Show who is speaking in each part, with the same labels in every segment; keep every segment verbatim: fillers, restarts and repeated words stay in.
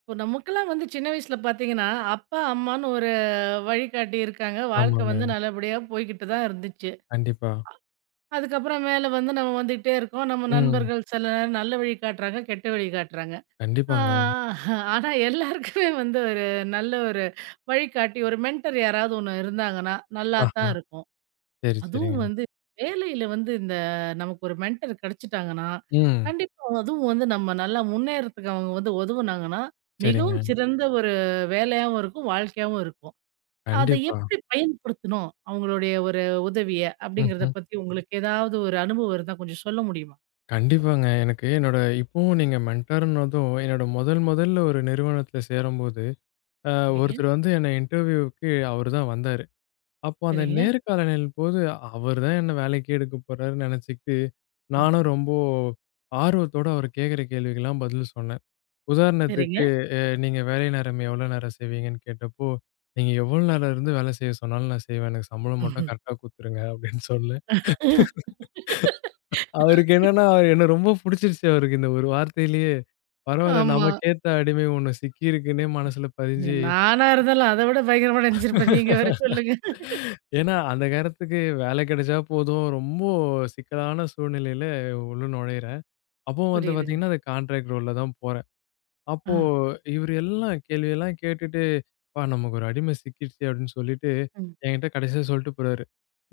Speaker 1: இப்போ நமக்கெல்லாம் வந்து சின்ன வயசுல பார்த்தீங்கன்னா, அப்பா, அம்மான்னு ஒரு வழிகாட்டி இருக்காங்க. வாழ்க்கை
Speaker 2: ஆமாங்க.
Speaker 1: வந்து நல்லபடியா போய்க்கிட்டு தான் இருந்துச்சு.
Speaker 2: கண்டிப்பா.
Speaker 1: அதுக்கப்புறம் மேல வந்து நம்ம வந்துகிட்டே இருக்கோம். நம்ம
Speaker 2: ம்.
Speaker 1: நண்பர்கள் சில நேரம் நல்ல வழி காட்டுறாங்க, கெட்ட வழி காட்டுறாங்க. ஆ.
Speaker 2: கண்டிப்பாங்க.
Speaker 1: ஆனா எல்லாருக்குமே வந்து ஒரு நல்ல ஒரு வழிகாட்டி, ஒரு மென்டர் யாராவது ஒண்ணு இருந்தாங்கன்னா நல்லா
Speaker 2: ஆஹா.
Speaker 1: தான் இருக்கும்.
Speaker 2: சரி, சரிங்க.
Speaker 1: அதுவும் வந்து வேலையில வந்து இந்த நமக்கு ஒரு மென்டர் கிடைச்சிட்டாங்கன்னா,
Speaker 2: ம்.
Speaker 1: கண்டிப்பா அதுவும் வந்து நம்ம நல்லா முன்னேறதுக்கு அவங்க வந்து உதவுனாங்கன்னா, மிகவும்
Speaker 2: சரிங்க.
Speaker 1: சிறந்த ஒரு வேலையாவும் இருக்கும், வாழ்க்கையாவும் இருக்கும். அத
Speaker 2: கண்டிப்பா.
Speaker 1: எப்படி பயன்படுத்தணும்? அவங்களுடைய ஒரு உதவிய அப்படிங்கிறத
Speaker 2: ம்ஹ்ம்.
Speaker 1: பத்தி உங்களுக்கு ஏதாவது ஒரு அனுபவம் இருந்தா கொஞ்சம் சொல்ல முடியுமா?
Speaker 2: கண்டிப்பாங்க. எனக்கு என்னோட இப்பவும் நீங்க மென்டார்ன்னதும் என்னோட முதல் முதல்ல ஒரு நிறுவனத்தில சேரும்போது, அ
Speaker 1: சரிங்க,
Speaker 2: ஒருத்தர் வந்து என்ன இன்டர்வியூவுக்கு அவரு தான் வந்தாரு. அப்போ அந்த
Speaker 1: சரிங்க,
Speaker 2: நேர்காணலின் போது அவர் தான் என்ன வேலைக்கு எடுக்க போறாருன்னு நினச்சுக்கிட்டு,
Speaker 1: ம்,
Speaker 2: நானும் ரொம்ப ஆர்வத்தோட அவரு கேட்கிற கேள்விக்கெல்லாம் பதில் சொன்னேன்.
Speaker 1: சரிங்க.
Speaker 2: உதாரணத்துக்கு, அ நீங்க வேலை நேரம் எவ்வளோ நேரம் செய்வீங்கன்னு கேட்டப்போ, "நீங்க எவ்வளோ நேரம் இருந்து வேலை செய்ய சொன்னாலும் நான் செய்வேன். எனக்கு சம்பளம் மட்டும் கரெக்ட்டா குடுத்துருங்க" அப்படின்னு சொன்னேன். அவருக்கு என்னன்னா, அவர் என்ன ரொம்ப புடிச்சிருச்சு அவருக்கு இந்த ஒரு வார்த்தையிலேயே. பரவால்ல
Speaker 1: ஆமா.
Speaker 2: நமக்கேத்த அடிமை ஒண்ணு சிக்கியிருக்குன்னே மனசுல பதிஞ்சு.
Speaker 1: நானா இருந்தாலும் அத விட பயங்கரமா நெனச்சிருப்பேன். நீங்க வேற சொல்லுங்க.
Speaker 2: ஏன்னா, அந்த காலத்துக்கு வேலை கிடைச்சா போதும், ரொம்ப சிக்கலான சூழ்நிலையில உள்ள நுழையிறேன். அப்பவும் வந்து
Speaker 1: புரியுதுங்க.
Speaker 2: பார்த்தீங்கன்னா, அது கான்ட்ராக்ட் ரோல்ல தான் போறேன். அப்போ
Speaker 1: ஆ.
Speaker 2: இவரு எல்லாம் கேள்வியெல்லாம் கேட்டுட்டு, "அப்பா நமக்கு ஒரு அடிமை சிக்கிடுச்சு" அப்படின்னு சொல்லிட்டு,
Speaker 1: ம்.
Speaker 2: என்கிட்ட கடைசியா சொல்லிட்டு போறாரு.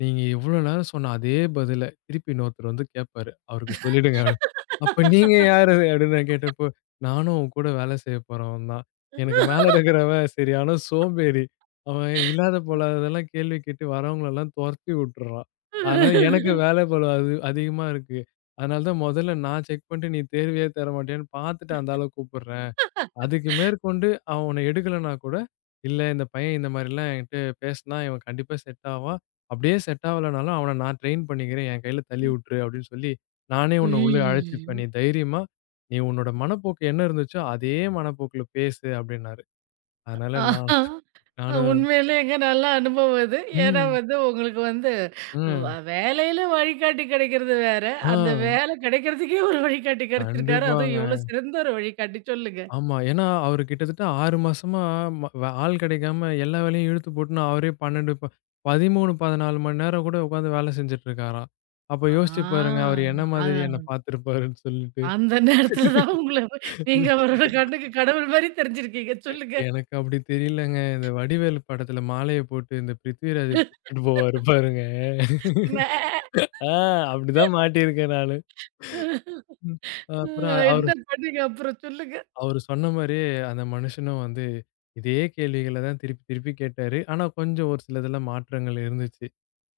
Speaker 2: "நீங்க இவ்வளோ நேரம் சொன்ன அதே பதில, திருப்பி இன்னொருத்தர் வந்து கேட்பாரு. அவருக்கு சொல்லிடுங்க" அப்படின்னு. "அப்ப நீங்க யாரு?" அப்படின்னு நான் கேட்டப்போ, "நானும் உன் கூட வேலை செய்ய போறவன் தான். எனக்கு மேல இருக்கிறவன் சரியான சோம்பேறி. அவன் இல்லாத பொல்லாததெல்லாம் கேள்வி கேட்டு வரவங்களெல்லாம் தொரத்தி விட்டுறான். அதனால எனக்கு வேலை பளு அது அதிகமா இருக்கு. அதனால தான் முதல்ல நான் செக் பண்ணிட்டு, நீ தேர்வையே தர மாட்டியான்னு பார்த்துட்டு அந்த ஆள கூப்பிடுறேன். அதுக்கு மேற்கொண்டு அவன எடுக்கலன்னா கூட, இல்ல இந்த பையன் இந்த மாரிலாம் என்கிட்ட பேசினா, இவன் கண்டிப்பா செட் ஆவான். அப்படியே செட் ஆவலனாலும் அவன நான் ட்ரெயின் பண்ணிக்கிறேன். என் கையில தள்ளி விட்டுரு" அப்படின்னு சொல்லி, "நானே உன்ன உள்ள அழைச்சுப்பேன். நீ
Speaker 1: ம்.
Speaker 2: தைரியமா நீ உன்னோட மனப்போக்கு என்ன இருந்துச்சோ, அதே மனப்போக்குல பேசு" அப்படின்னாரு. அதனால நான்
Speaker 1: ஆஹா!
Speaker 2: நானும்
Speaker 1: உண்மையிலேங்க நல்ல அனுபவம் இது. ஏன்னா
Speaker 2: ம்,
Speaker 1: வந்து உங்களுக்கு வந்து வ
Speaker 2: ம்.
Speaker 1: வேலையில வழிகாட்டி கிடைக்கிறது வேற.
Speaker 2: ஆ,
Speaker 1: அந்த வேலை கிடைக்கிறதுக்கே ஒரு வழிகாட்டி கிடைச்சிருக்காரு. அதுவும்
Speaker 2: கண்டிப்பாங்க.
Speaker 1: இவ்வளோ சிறந்த ஒரு வழிகாட்டி சொல்லுங்க.
Speaker 2: ஆமா. ஏன்னா, அவரு கிட்டத்தட்ட ஆறு மாசமா ம வ ஆள் கிடைக்காம எல்லா வேலையும் இழுத்து போட்டுன்னு அவரே பனிரண்டு ப பதிமூன்று, பதினான்கு மணி நேரம் கூட உட்காந்து வேலை செஞ்சுட்டு இருக்காராம். அப்ப யோசிச்சு பாருங்க,
Speaker 1: ஆ.
Speaker 2: அவரு என்ன மாதிரி என்ன
Speaker 1: அதான்.
Speaker 2: பார்த்திருப்பாருன்னு சொல்லிட்டு.
Speaker 1: அந்த நேரத்துல தான் உங்கள நீங்க அவரோட கண்ணுக்கு கடவுள் மாரி தெரிஞ்சிருக்கீங்க. சொல்லுங்க.
Speaker 2: எனக்கு அப்படி தெரியலங்க. இந்த வடிவேலு படத்துல மாலைய போட்டு இந்த பிருத்விராஜ் கூட்டிட்டு போவாரு பாருங்க.
Speaker 1: மே
Speaker 2: ஆ, அப்படிதான் மாட்டியிருக்கேன் நானு. ம். அப்புறம் அவரு
Speaker 1: என்ன பண்ணீங்க அப்புறம் சொல்லுங்க?
Speaker 2: அவரு சொன்ன மாரியே அந்த மனுஷனும் வந்து இதே கேள்விகள தான் திருப்பி திருப்பி கேட்டாரு. ஆனா கொஞ்சம் ஒரு சிலதுல மாற்றங்கள் இருந்துச்சு.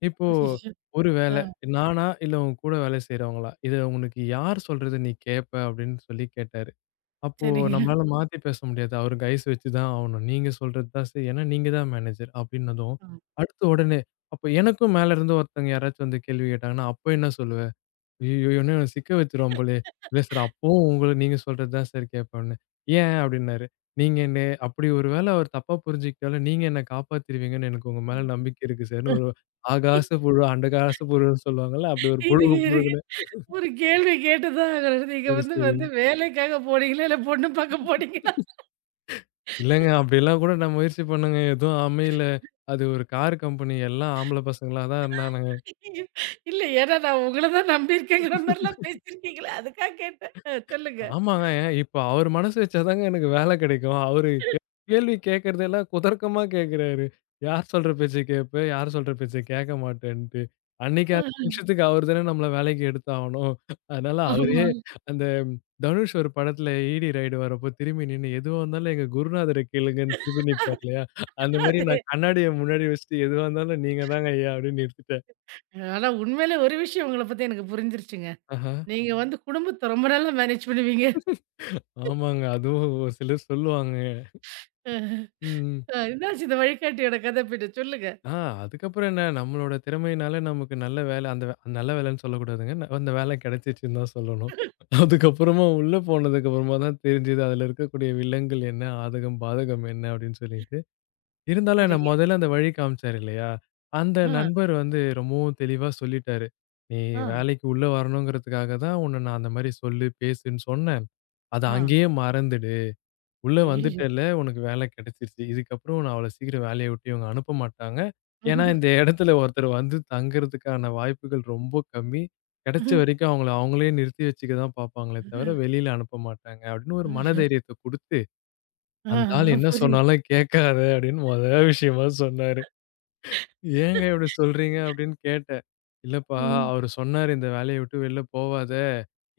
Speaker 2: இப்போ
Speaker 1: ஐயய்யோ!
Speaker 2: ஒரு வேள
Speaker 1: ஆ.
Speaker 2: நானா இல்ல உங்க கூட வேலை செய்றவங்களா? இத உனக்கு யார் சொல்றது நீ கேட்ப அப்படின்னு சொல்லி கேட்டாரு. அப்போ
Speaker 1: சரிங்க.
Speaker 2: நம்மளால மாத்தி பேச முடியாது. அவரு கைஸ் வச்சு தான் ஆவணும். நீங்க சொல்றது தான் சரி. ஏன்னா நீங்க தான் மேனேஜர் அப்படின்னதும்,
Speaker 1: ஆ.
Speaker 2: அடுத்து உடனே அப்ப எனக்கும் மேல இருந்து ஒருத்தவங்க யாராச்சும் வந்து கேள்வி கேட்டாங்கன்னா, அப்ப என்ன சொல்லுவ? ஐயய்யோ! என்ன சிக்க வச்சுருவான் போலயே! "இல்ல சார், அப்பவும் உங்கள நீங்க சொல்றது தான் சார் கேட்பேன்னே." "ஏன்?" அப்டின்னாரு. "நீங்க என்ன, அப்படி ஒரு வேள அவர் தப்பா புரிஞ்சுக்கிட்டாலும், நீங்க என்ன காப்பாத்திருவீங்கன்னு எனக்கு உங்க மேல நம்பிக்கை இருக்கு சார்ன்னு" ஒரு
Speaker 1: அ.
Speaker 2: ஆகாச புழு, அண்டகாச புழுன்னு சொல்லுவாங்கல்ல, அப்படி ஒரு
Speaker 1: இருங்க,
Speaker 2: புழுகு
Speaker 1: இருங்க.
Speaker 2: புழுகுனேன்.
Speaker 1: ஒரு கேள்வி கேட்டு தான் ஆகணும். நீங்க
Speaker 2: சரி,
Speaker 1: வந்து
Speaker 2: சரி.
Speaker 1: வந்து வேலைக்காக போனீங்களா? இல்ல பொண்ணு பார்க்க போனீங்களா?
Speaker 2: இல்லங்க அப்படிலாம் கூட நான் முயற்சி பண்ணேங்க. எதுவும் அமையல. அது ஒரு கார் கம்பெனி. எல்லாம் ஆம்பள பசங்களா தான் இருந்தானுங்க.
Speaker 1: இல்ல, ஏன்னா நான் உங்கள தான் நம்பியிருக்கேங்கிற மாரிலாம் பேசியிருக்கீங்களே! அதுக்காக கேட்டேன். அ, சொல்லுங்க.
Speaker 2: ஆமாங்க. ஏன் இப்ப அவரு மனசு வச்சா தாங்க எனக்கு வேலை கிடைக்கும். அவரு கே கேள்வி கேட்கிறதெல்லாம் குதர்க்கமா கேட்கிறாரு. யார் சொல்ற பேச்ச கேட்ப? யார் சொல்ற பேச்ச கேட்க மாட்டேன்ட்டு. அன்னைக்கு
Speaker 1: அ.
Speaker 2: அந்த நிமிஷத்துக்கு அவரு தானே நம்மள வேலைக்கு எடுத்தாவணும். அதனால அவரே
Speaker 1: ஆமா.
Speaker 2: அந்த தனுஷ் ஒரு படத்துல ஈடி ரைடு வரப்போ திரும்பி நின்னு, "எதுவா இருந்தாலும் எங்க குருநாதர கேளுங்கன்னு" திரும்பி நிப்பாரு இல்லையா? அந்த மாரி
Speaker 1: அது
Speaker 2: நான் கண்ணாடிய முன்னாடி வச்சுட்டு, "எதுவா இருந்தாலும் நீங்க தாங்க ஐயா" அப்படின்னு நிறுத்திட்டேன்.
Speaker 1: ஆனா, உண்மையிலே ஒரு விஷயம் உங்கள பத்தி எனக்கு புரிஞ்சிருச்சுங்க.
Speaker 2: ஆஹா!
Speaker 1: நீங்க வந்து குடும்பத்த ரொம்ப நல்லா மேனேஜ் பண்ணுவீங்க.
Speaker 2: ஆமாங்க. அதுவும் ஒரு சிலர் சொல்லுவாங்க. ம்.
Speaker 1: அ, என்னாச்சு இந்த வழிகாட்டியோட கதை பின்ன சொல்லுங்க.
Speaker 2: ஆ அதுக்கப்புறம் என்ன நம்மளோட திறமையினால நமக்கு நல்ல வேலை அந்த வே நல்ல வேலைன்னு சொல்லக்கூடாதுங்க. ந- அந்த வேலை கிடைச்சிச்சுன்னு தான் சொல்லணும். அதுக்கப்புறமா உள்ள போனதுக்கு அப்புறமா தான் தெரிஞ்சது அதுல இருக்கக்கூடிய வில்லங்கள் என்ன? ஆதகம், பாதகம் என்ன? அப்படின்னு சொல்லிட்டு. இருந்தாலும் என்ன
Speaker 1: சரிங்க.
Speaker 2: முதல்ல அந்த வழி காமிச்சாரு இல்லையா? அந்த
Speaker 1: ஆ,
Speaker 2: நண்பர் வந்து ரொம்பவும் தெளிவா சொல்லிட்டாரு. "நீ
Speaker 1: ஆ,
Speaker 2: வேலைக்கு உள்ள வரணுங்கிறதுக்காக தான் உன்ன நான் அந்த மாரி சொல்லு, பேசுன்னு சொன்னேன். அத
Speaker 1: ஆ.
Speaker 2: அங்கேயே மறந்துடு. உள்ள
Speaker 1: ஐய்யயோ!
Speaker 2: வந்துட்டல்ல, உனக்கு வேலை கிடைச்சிருச்சு. இதுக்கப்புறம் நான் அவ்வளோ சீக்கிரம் வேலைய விட்டு இவங்க அனுப்ப மாட்டாங்க. ஏன்னா, இந்த இடத்துல ஒருத்தர் வந்து தங்குறதுக்கான வாய்ப்புகள் ரொம்ப கம்மி. கிடைச்ச வரைக்கும் அவங்கள அவங்களே நிறுத்தி வச்சுக்க தான் பார்ப்பாங்களே தவிர, வெளியில அனுப்ப மாட்டாங்க" அப்படின்னு ஒரு மனதைரியத்த குடுத்து, "அந்த ஆள்
Speaker 1: ஆஹா,
Speaker 2: என்ன
Speaker 1: புரியுது.
Speaker 2: சொன்னாலும் கேட்காத" அப்படின்னு மொத விஷயமா சொன்னாரு.
Speaker 1: ம்.
Speaker 2: "ஏங்க இப்படி சொல்றீங்க?" அப்படின்னு கேட்டேன். "இல்லப்பா, அவரு சொன்னாரு, இந்த வேலைய விட்டு வெளில போவாத.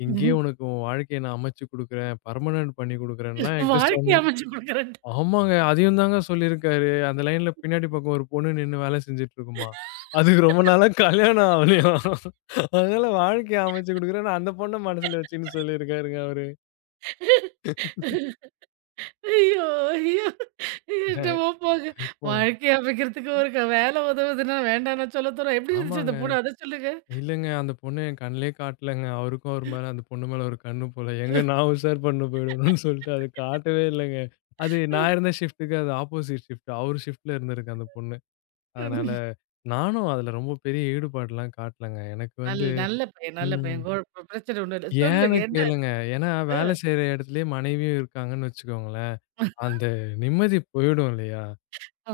Speaker 2: இங்கேயே
Speaker 1: ம்.
Speaker 2: உனக்கு உன் வாழ்க்கைய நான் அமைச்சு குடுக்குறேன். பெர்மனன்ட் பண்ணி குடுக்குறேன்லாம்" என்கிட்ட
Speaker 1: வாழ்க்கைய
Speaker 2: சொன்னாரு.
Speaker 1: அமைச்சு குடுக்குறேன்ட்டு.
Speaker 2: ஆமாங்க. அதையும் தாங்க சொல்லியிருக்காரு. அந்த லைன்ல பின்னாடி பக்கம் ஒரு பொண்ணு நின்னு வேலை செஞ்சுட்டு இருக்குமாம். அதுக்கு ரொம்ப நாளா கல்யாணம் ஆவலையாம். அதனால வாழ்க்கைய அமைச்சு குடுக்குறேன்னு அந்த பொண்ண மனசுல வச்சுன்னு சொல்லியிருக்காருங்க அவரு.
Speaker 1: ஐயோ! ஐயோ! என்னமோ
Speaker 2: அஹ்
Speaker 1: போங்க.
Speaker 2: இப்போ
Speaker 1: வாழ்க்கைய அமைக்கிறதுக்கு ஒரு க வேல உதவுதுன்னா வேண்டாம்னா சொல்ல தோணும். எப்படி இருந்துச்சு
Speaker 2: ஆமாங்க.
Speaker 1: இந்த படம்? அத சொல்லுங்க.
Speaker 2: இல்லங்க அந்த பொண்ணு என் கண்லயே காட்டலங்க. அவருக்கும் அவர் மேல அந்த பொண்ணு மேல ஒரு கண்ணு போல. எங்க நான் உஷார் பண்ண போயிடணும்னு சொல்லிட்டு அது காட்டவே இல்லங்க. அது நான் இருந்த ஷிஃப்ட்டுக்கு அது ஆப்போசிட் ஷிஃப்ட். அவரு ஷிஃப்ட்ல இருந்திருக்கு அந்த பொண்ணு. அதனால நானும் அதுல ரொம்ப பெரிய ஈடுபாடுலாம் காட்டலங்க. எனக்கு
Speaker 1: நல்
Speaker 2: வந்து
Speaker 1: நல்ல பையன், நல்ல
Speaker 2: ம்.
Speaker 1: பையன். கொ பிரச்சனை ஒண்ணும் இல்ல.
Speaker 2: ஏன்னு
Speaker 1: சொல்லுங்க, என்ன
Speaker 2: கேளுங்க.
Speaker 1: ஆச்சு?
Speaker 2: ஏன்னா, வேலை செய்ற இடத்திலேயே மனைவியும் இருக்காங்கன்னு வச்சுக்கோங்களேன். அந்த நிம்மதி போயிடும் இல்லையா?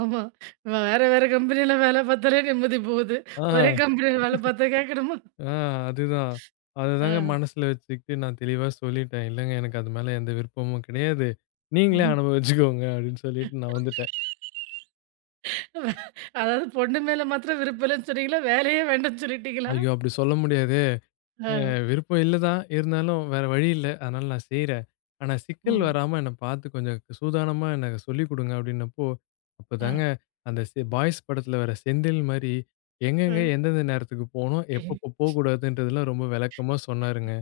Speaker 1: ஆமா. இவன் வேற வேற கம்பெனில வேல பார்த்தாலே நிம்மதி போகுது. ஒரே
Speaker 2: ஆ,
Speaker 1: கம்பெனில வேல பார்த்தா கேட்கணுமா?
Speaker 2: ஆ, அதுதான். அததாங்க
Speaker 1: ஆ.
Speaker 2: மனசுல வச்சுக்கிட்டு நான் தெளிவா சொல்லிட்டேன். இல்லங்க எனக்கு அது மேல எந்த விருப்பமும் கிடையாது. நீங்களே
Speaker 1: ம்.
Speaker 2: அனுபவிச்சுக்கோங்க அப்படின்னு சொல்லிட்டு நான் வந்துட்டேன்.
Speaker 1: அதாவது பொண்ணு மேல மாத்திரம் விருப்பம் இல்லன்னு சொன்னீங்களா? வேலையே வேண்டான்னு சொல்லிட்டீங்களா?
Speaker 2: ஐயோ! அப்படி சொல்ல முடியாது.
Speaker 1: ஆ.
Speaker 2: அ விருப்பம் இல்ல தான். இருந்தாலும் வேற வழி இல்ல. அதனால நான் செய்றேன். ஆனா சிக்கல்
Speaker 1: ம்.
Speaker 2: வராம என்ன பார்த்து கொஞ்சம் சூதானமா எனக்கு சொல்லிக் குடுங்க அப்டின்னப்போ,
Speaker 1: ஆ.
Speaker 2: அப்பதாங்க அந்த செ பாய்ஸ் படத்துல வர செந்தில் மாரி
Speaker 1: ஆ.
Speaker 2: எங்கெங்க, எந்தெந்த நேரத்துக்கு போணும், எப்பப்போ போக்கூடாதுன்றதெல்லாம் ரொம்ப விளக்கமா சொன்னாருங்க.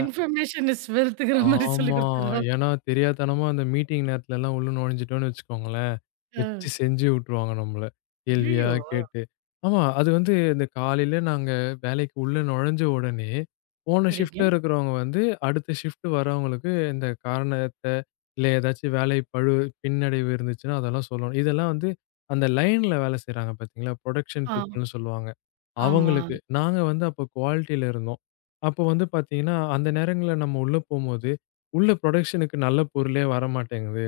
Speaker 1: இன்ஃபர்மேஷன் இஸ் வெல்த்ங்கிற மாரி சொல்லிக்
Speaker 2: ஆமா.
Speaker 1: குடுத்தாரா?
Speaker 2: ஏன்னா தெரியாத்தனமா அந்த மீட்டிங் நேரத்துலலாம் உள்ள நுழைஞ்சுட்டோம்னு வச்சுக்கோங்களேன்,
Speaker 1: ஆ.
Speaker 2: வச்சு செஞ்சு விட்டுருவாங்க நம்மள. கேள்வியா
Speaker 1: ஐய்யய்யோ!
Speaker 2: கேட்டு. ஆமா. அது வந்து இந்த காலையில நாங்க வேலைக்கு உள்ள நுழைஞ்ச உடனே, போன
Speaker 1: சரிங்க.
Speaker 2: ஷிஃப்ட்ல இருக்கிறவங்க வந்து அடுத்த ஷிஃப்ட் வரவங்களுக்கு இந்த காரணத்த, இல்ல ஏதாச்சும் வேலை பழு பின்னடைவு இருந்துச்சுன்னா அதெல்லாம் சொல்லணும். இதெல்லாம் வந்து அந்த லைன்ல வேலை செய்றாங்க பார்த்தீங்களா? புரொடக்ஷன்
Speaker 1: ஆ.
Speaker 2: பீப்பிள்ன்னு சொல்லுவாங்க.
Speaker 1: ஆமா.
Speaker 2: அவங்களுக்கு. நாங்க வந்து அப்போ குவாலிட்டில இருந்தோம். அப்போ வந்து பார்த்தீங்கன்னா, அந்த நேரங்கள்ல நம்ம உள்ள போம்போது உள்ள புரொடக்ஷனுக்கு நல்ல பொருளே வரமாட்டேங்குது.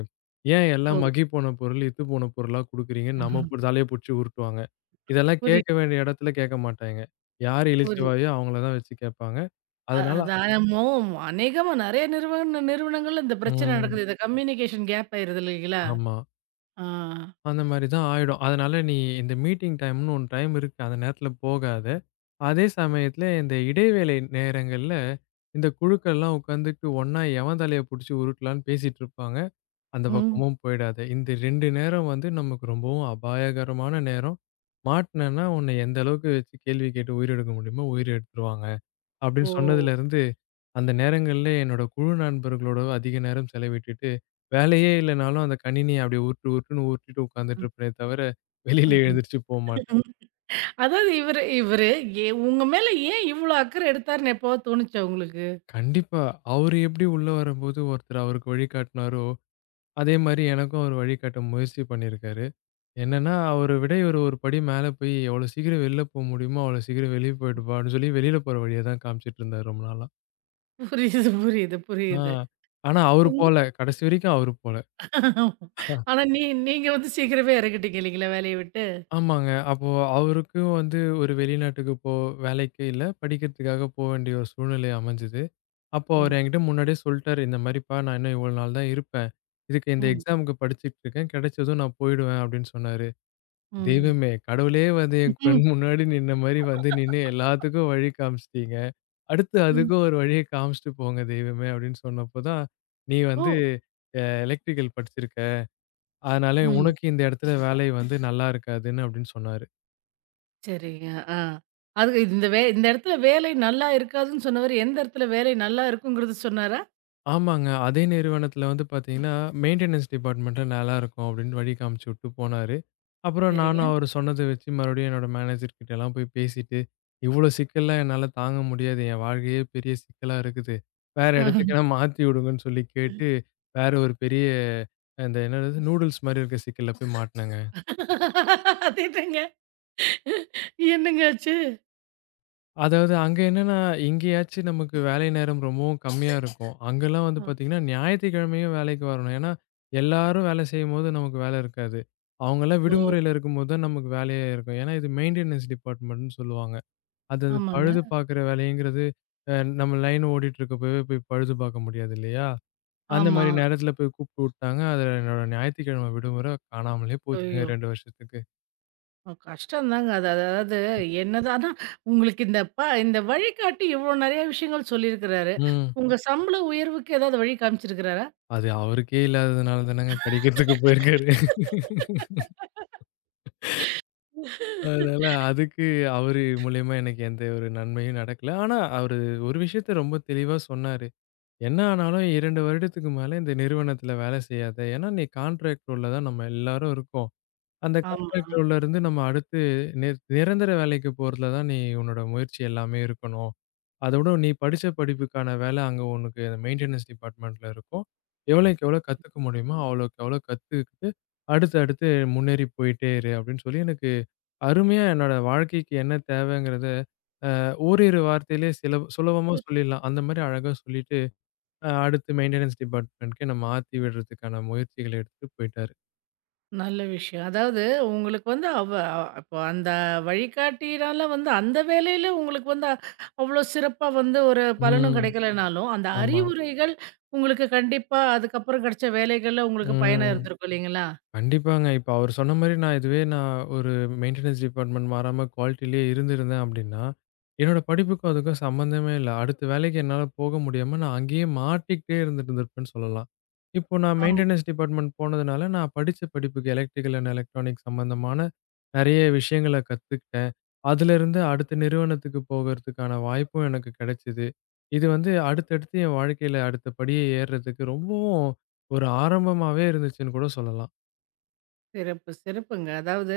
Speaker 2: ஏன்
Speaker 1: ஓ!
Speaker 2: எல்லாம் மக்கி போன பொருள், இத்து போன பொருளா குடுக்குறீங்கன்னு
Speaker 1: ஆஹா.
Speaker 2: நம்ம பு தலைய புடிச்சு உருட்டுவாங்க. இதெல்லாம் கேட்க
Speaker 1: புரியுது,
Speaker 2: வேண்டிய இடத்துல கேட்க மாட்டாய்ங்க. யார்
Speaker 1: புரியுது.
Speaker 2: இளிச்சவாயோ அவங்கள தான் வச்சு கேட்பாங்க.
Speaker 1: அ.
Speaker 2: அதனால
Speaker 1: அதான். மோ அநேகமா நெறைய நிறுவன நிறுவனங்கள்ல இந்த பிரச்சனை
Speaker 2: ம்.
Speaker 1: நடக்குது. இந்த கம்யூனிகேஷன் கேப் ஆயிருது இல்லைங்களா?
Speaker 2: ஆமா.
Speaker 1: ஆ.
Speaker 2: அந்த மாரி தான் ஆயிடும். அதனால நீ இந்த மீட்டிங் டைம்ன்னு ஒண்ணு டைம் இருக்கு. அந்த நேரத்துல போகாத. அதே சமயத்துல இந்த இடைவேளை நேரங்கள்ல இந்த குழுக்கள்லாம் உட்காந்துட்டு ஒண்ணா எவன் தலைய புடிச்சு உருட்டலான்னு பேசிட்டு இருப்பாங்க. அந்த
Speaker 1: ம்.
Speaker 2: பக்கமும் போயிடாத. இந்த ரெண்டு நேரம் வந்து நமக்கு ரொம்பவும் அபாயகரமான நேரம். மாட்டுனேன்னா உன்னை எந்த அளவுக்கு வச்சு கேள்வி கேட்டு உயிர் எடுக்க முடியுமோ உயிர் எடுத்துருவாங்க. அப்படின்னு
Speaker 1: ஓ!
Speaker 2: சொன்னதுலருந்து, அந்த நேரங்கள்ல என்னோட குழு நண்பர்களோட அதிக நேரம் செலவிட்டுட்டு, வேலையே இல்லனாலும் அந்த கணினிய அப்படியே உருட்டு உருட்டுன்னு உருட்டிட்டு உட்கார்ந்துட்டு
Speaker 1: ம்,
Speaker 2: இருப்பேனே தவிர, வெளியில
Speaker 1: ம், ம்.
Speaker 2: எழுந்திரிச்சு போமாட்டேன்.
Speaker 1: அதாவது இவரு இவரு எ உங்க மேல ஏன் இவ்ளோ அக்கறை எடுத்தாருன்னு எப்போவாது தோணுச்சா உங்களுக்கு?
Speaker 2: கண்டிப்பா. அவரு எப்படி உள்ள வரும்போது ஒருத்தர் அவருக்கு வழிகாட்டுனாரோ, அதே மாரி எனக்கும் அவரு வழிகாட்ட முயற்சி பண்ணியிருக்காரு. என்னன்னா, அவர விட இவரு ஒரு படி மேல போய், எவ்வளோ சீக்கிரம் வெளில போ முடியுமோ, அவ்வளோ சீக்கிரம் வெளிய போயிடுப்பான்னு சொல்லி, வெளில போற வழிய தான் காமிச்சிட்டு இருந்தாரு ரொம்ப நாளா.
Speaker 1: புரியுது, புரியுது,
Speaker 2: ஆ,
Speaker 1: புரியுது.
Speaker 2: ஆனா அவரு
Speaker 1: ம்.
Speaker 2: போல. கடைசி வரைக்கும் அவரு போல.
Speaker 1: ஆனா, நீ நீங்க வந்து சீக்கிரமே இறங்கிட்டீங்க இல்லைங்களா வேலைய விட்டு?
Speaker 2: ஆமாங்க. அப்போ அவருக்கும் வந்து ஒரு வெளிநாட்டுக்கு போ வேலைக்கு இல்ல, படிக்கிறதுக்காக போ வேண்டிய ஒரு சூழ்நிலை அமைஞ்சது. அப்போ அவரு
Speaker 1: ம்,
Speaker 2: என்கிட்ட முன்னாடியே சொல்ட்டாரு, "இந்த மாரிப்பா நான் இன்னும் இவ்வளோ நாள் தான் இருப்பேன். இதுக்கு இந்த
Speaker 1: ம்,
Speaker 2: எக்ஸாமுக்கு படிச்சுட்டு இருக்கேன். கிடைச்சதும் நான் போயிடுவேன்" அப்படின்னு சொன்னாரு.
Speaker 1: ம்.
Speaker 2: "தெய்வமே! கடவுளே வந்து என் கண்
Speaker 1: ம்,
Speaker 2: முன்னாடி நின்ன மாரி வந்து நின்னு எல்லாத்துக்கும் வழி காமிச்சுட்டீங்க. அடுத்து
Speaker 1: ம்.
Speaker 2: அதுக்கும் ஒரு வழிய காமிச்சுட்டு போங்க தெய்வமே!" அப்படின்னு சொன்னப்போ தான், "நீ வந்து
Speaker 1: ஓ!
Speaker 2: அ எலக்ட்ரிக்கல் படிச்சிருக்க. அதனால
Speaker 1: ம்.
Speaker 2: உனக்கு இந்த இடத்துல வேலை வந்து நல்லா இருக்காதுன்னு" அப்படின்னு சொன்னாரு.
Speaker 1: சரிங்க. ஆ. அது இந்த வே இந்த இடத்துல வேலை நல்லா இருக்காதுன்னு சொன்னவரு, எந்த இடத்துல வேலை நல்லா இருக்குங்கிறது சொன்னாரா?
Speaker 2: ஆமாங்க. அதே நிறுவனத்தில வந்து பார்த்தீங்கன்னா, மெயின்டனன்ஸ் டிபார்ட்மெண்ட்ல நல்லா இருக்கும் அப்படின்னு வழி காமிச்சு விட்டு போனாரு. அப்புறம்
Speaker 1: சரிங்க.
Speaker 2: நானும் அவரு சொன்னத வச்சு மறுபடியும் என்னோட மேனேஜர் கிட்டலாம் போய் பேசிட்டு, "இவ்ளோ சிக்கல்லாம் என்னால தாங்க முடியாது. என் வாழ்க்கையே பெரிய சிக்கலா இருக்குது. வேற
Speaker 1: ஆ.
Speaker 2: இடத்துக்கென்னா மாத்தி விடுங்கன்னு" சொல்லி கேட்டு, வேற ஒரு பெரிய அந்த என்னது நூடுல்ஸ் மாரி இருக்க சிக்கல்ல போய் மாட்டுனேங்க.
Speaker 1: அதேதாங்க. என்னங்க ஆச்சு?
Speaker 2: அதாவது அங்க என்னன்னா, இங்கேயாச்சும் நமக்கு வேலை நேரம் ரொம்பவும் கம்மியா இருக்கும். அங்கலாம் வந்து பார்த்தீங்கன்னா, ஞாயித்துக்கிழமையும் வேலைக்கு வரணும். ஏன்னா, எல்லாரும் வேலை செய்யும்போது நமக்கு வேலை இருக்காது. அவங்கலாம்
Speaker 1: ஓ!
Speaker 2: விடுமுறையில இருக்கும்போது தான் நமக்கு வேலையே இருக்கும். ஏன்னா, இது மெயின்டெனன்ஸ் டிபார்ட்மெண்ட்ன்னு சொல்லுவாங்க. அது அது
Speaker 1: ஆமாங்க.
Speaker 2: பழுது பார்க்குற வேலைங்கிறது, அ நம்ம லைன் ஓடிட்டுருக்கப்பவே போய் பழுது பார்க்க முடியாது இல்லையா? அந்த
Speaker 1: ஆமா.
Speaker 2: மாரி நேரத்தில போய் கூப்பிட்டு விட்டாங்க. அதில என்னோட ஞாயித்துக்கிழமை விடுமுறை காணாமலே போச்சுங்க
Speaker 1: ஐயோ!
Speaker 2: ரெண்டு வருஷத்துக்கு.
Speaker 1: அ, கஷ்டந்தாங்க. அது, அதாவது என்னதான் ஆனா உங்களுக்கு இந்த ப இந்த வழிகாட்டி இவ்ளோ நெறைய விஷயங்கள் சொல்லியிருக்கிறாரு.
Speaker 2: ம்.
Speaker 1: உங்க சம்பள உயர்வுக்கு ஏதாவது வழி காமிச்சிருக்கிறாரா?
Speaker 2: அது அவருக்கே இல்லாததுனால தானங்க படிக்கிறதுக்கு போயிருக்காரு. அதனால அதுக்கு அவரு மூலியமா எனக்கு எந்த ஒரு நன்மையும் நடக்கல. ஆனா, அவரு ஒரு விஷயத்த ரொம்ப தெளிவா சொன்னாரு. "என்ன ஆனாலும் ரெண்டு வருடத்துக்கு மேல இந்த நிறுவனத்துல வேலை செய்யாத. ஏன்னா நீ கான்ட்ராக்ட் ரோல்ல தான் நம்ம எல்லாரும் இருக்கோம். அந்த
Speaker 1: ஆமா.
Speaker 2: கான்ட்ராக்ட் ரோல்ல இருந்து நம்ம அடுத்து நி நிரந்தர வேலைக்கு போறதுல தான் நீ உன்னோட முயற்சி எல்லாமே இருக்கணும். அதோட நீ படிச்ச படிப்புக்கான வேலை அங்க உனக்கு மெயின்டனன்ஸ் டிபார்ட்மெண்ட்ல இருக்கும். எவ்வளோக்கு எவ்வளோ கத்துக்க முடியுமோ, அவ்வளோக்கு அவ்வளோ கத்துக்கிட்டு அடுத்து அடுத்து முன்னேறி போயிட்டே இரு" அப்படின்னு சொல்லி எனக்கு அருமையா என்னோட வாழ்க்கைக்கு என்ன தேவைங்கிறத, ஓரிரு வார்த்தையிலே சில சுலபமா சொல்லிடலாம். அந்த மாரி அழகா சொல்லிட்டு, அ அடுத்து மெயின்டனன்ஸ் டிபார்ட்மென்ட்க்கு என்ன மாத்தி விடுறதுக்கான முயற்சிகள எடுத்துட்டு போயிட்டாரு.
Speaker 1: நல்ல விஷயம். அதாவது உங்களுக்கு வந்து அவ அவ- இப்போ அந்த வழிகாட்டியினால வந்து அந்த வேலையில உங்களுக்கு வந்து அவ்ளோ சிறப்பா வந்து ஒரு பலனும்
Speaker 2: ம்.
Speaker 1: கிடைக்கலனாலும், அந்த
Speaker 2: ஆமா.
Speaker 1: அறிவுரைகள் உங்களுக்கு கண்டிப்பா அதுக்கப்புறம் கிடைச்ச வேலைகள்ல உங்களுக்கு பயனா
Speaker 2: ம்.
Speaker 1: இருந்திருக்கும் இல்லைங்களா?
Speaker 2: கண்டிப்பாங்க. இப்ப அவரு சொன்ன மாரி நான் இதுவே நான் ஒரு மெயின்டனன்ஸ் டிபார்ட்மென்ட் மாறாம குவாலிட்டிலயே இருந்திருந்தேன் அப்படின்னா, என்னோட படிப்புக்கும் அதுக்கும் சம்மந்தமே இல்ல. அடுத்த வேலைக்கு என்னால போக முடியாம நான் அங்கேயே மாட்டிக்கிட்டே இருந்துட்டுருந்திருப்பேன்னு சொல்லலாம். இப்போ நான்
Speaker 1: ஆமா.
Speaker 2: மெயின்டனன்ஸ் டிபார்ட்மென்ட் போனதுனால, நான் படிச்ச படிப்புக்கு எலக்ட்ரிக்கல் அண்ட் எலக்ட்ரானிக் சம்மந்தமான நெறைய விஷயங்கள கத்துக்கிட்டேன். அதிலிருந்து அடுத்த நிறுவனத்துக்கு போகறதுக்கான வாய்ப்பும் எனக்கு கிடைச்சது. இது வந்து அடுத்தடுத்து என் வாழ்க்கையில அடுத்த படிய ஏறுறதுக்கு ரொம்பவும் ஒரு ஆரம்பமாவே இருந்துச்சுன்னு கூட சொல்லலாம்.
Speaker 1: சிறப்பு, சிறப்புங்க. அதாவது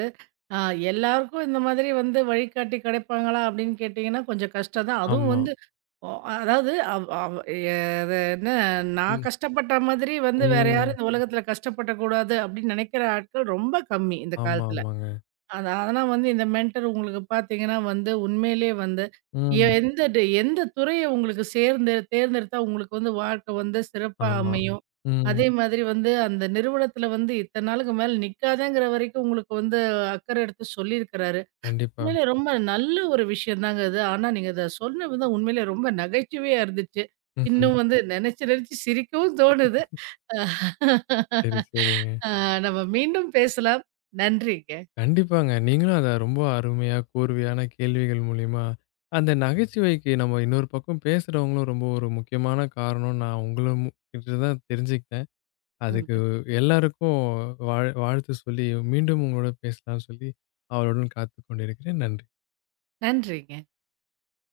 Speaker 1: அ, எல்லாருக்கும் இந்த மாதிரி வந்து வழிகாட்டி கிடைப்பாங்களா அப்படின்னு கேட்டீங்கன்னா, கொஞ்சம் கஷ்டம் தான். அதுவும்
Speaker 2: ஆமா.
Speaker 1: வந்து ஒ அதாவது அவ் அவ் எ அது என்ன நான்
Speaker 2: ம்.
Speaker 1: கஷ்டப்பட்ட மாதிரி வந்து வேற யாரும்
Speaker 2: ம்.
Speaker 1: இந்த உலகத்தில கஷ்டப்படக்கூடாது அப்படின்னு நினைக்கிற ஆட்கள் ரொம்ப கம்மி இந்த
Speaker 2: ஆமா,
Speaker 1: காலத்தில.
Speaker 2: ஆமாங்க.
Speaker 1: அது ஆனா வந்து இந்த மென்டர் உங்களுக்கு பார்த்தீங்கன்னா வந்து உண்மையிலேயே வந்து எ
Speaker 2: ம்.
Speaker 1: எந்த டு எந்த துறைய உங்களுக்கு சேர்ந்து தேர்ந்தெடுத்தா உங்களுக்கு வந்து வாழ்க்கை வந்து சிறப்பா
Speaker 2: ஆமா.
Speaker 1: அமையும்.
Speaker 2: ம்.
Speaker 1: அதே மாதிரி வந்து அந்த நிறுவனத்தில வந்து இத்தன நாளுக்கு மேல நிக்காதேங்கிற வரைக்கும் உங்களுக்கு வந்து அக்கறை எடுத்து சொல்லியிருக்கிறாரு.
Speaker 2: கண்டிப்பா.
Speaker 1: உண்மையிலே ரொம்ப நல்ல ஒரு விஷயம் தாங்க அது. ஆனா நீங்க அத சொன்ன விதம் உண்மையிலே ரொம்ப நகைச்சுவையா இருந்துச்சு.
Speaker 2: ம்ஹ்ம்.
Speaker 1: இன்னும் வந்து நெனச்சு நெனச்சு சிரிக்கவும் தோணுது. அ.
Speaker 2: சரி, சரிங்க.
Speaker 1: நம்ம மீண்டும் பேசலாம். நன்றிங்க.
Speaker 2: கண்டிப்பாங்க. நீங்களும் அத ரொம்ப அருமையா, கூர்வையான கேள்விகள் மூலியமா, அந்த நகைச்சுவைக்கு நம்ம இன்னொரு பக்கம் பேசுறவங்களும் ரொம்ப ஒரு முக்கியமான காரணம்னு நான் உங்கள மு கிட்ட தான் தெரிஞ்சுக்கிட்டேன். அதுக்கு
Speaker 1: நன்றி.
Speaker 2: எல்லாருக்கும் வாழ் வாழ்த்து சொல்லி, மீண்டும் உங்களோட பேசலாம்னு சொல்லி, ஆவலுடன் காத்துக் கொண்டிருக்கிறேன். நன்றி.
Speaker 1: நன்றிங்க.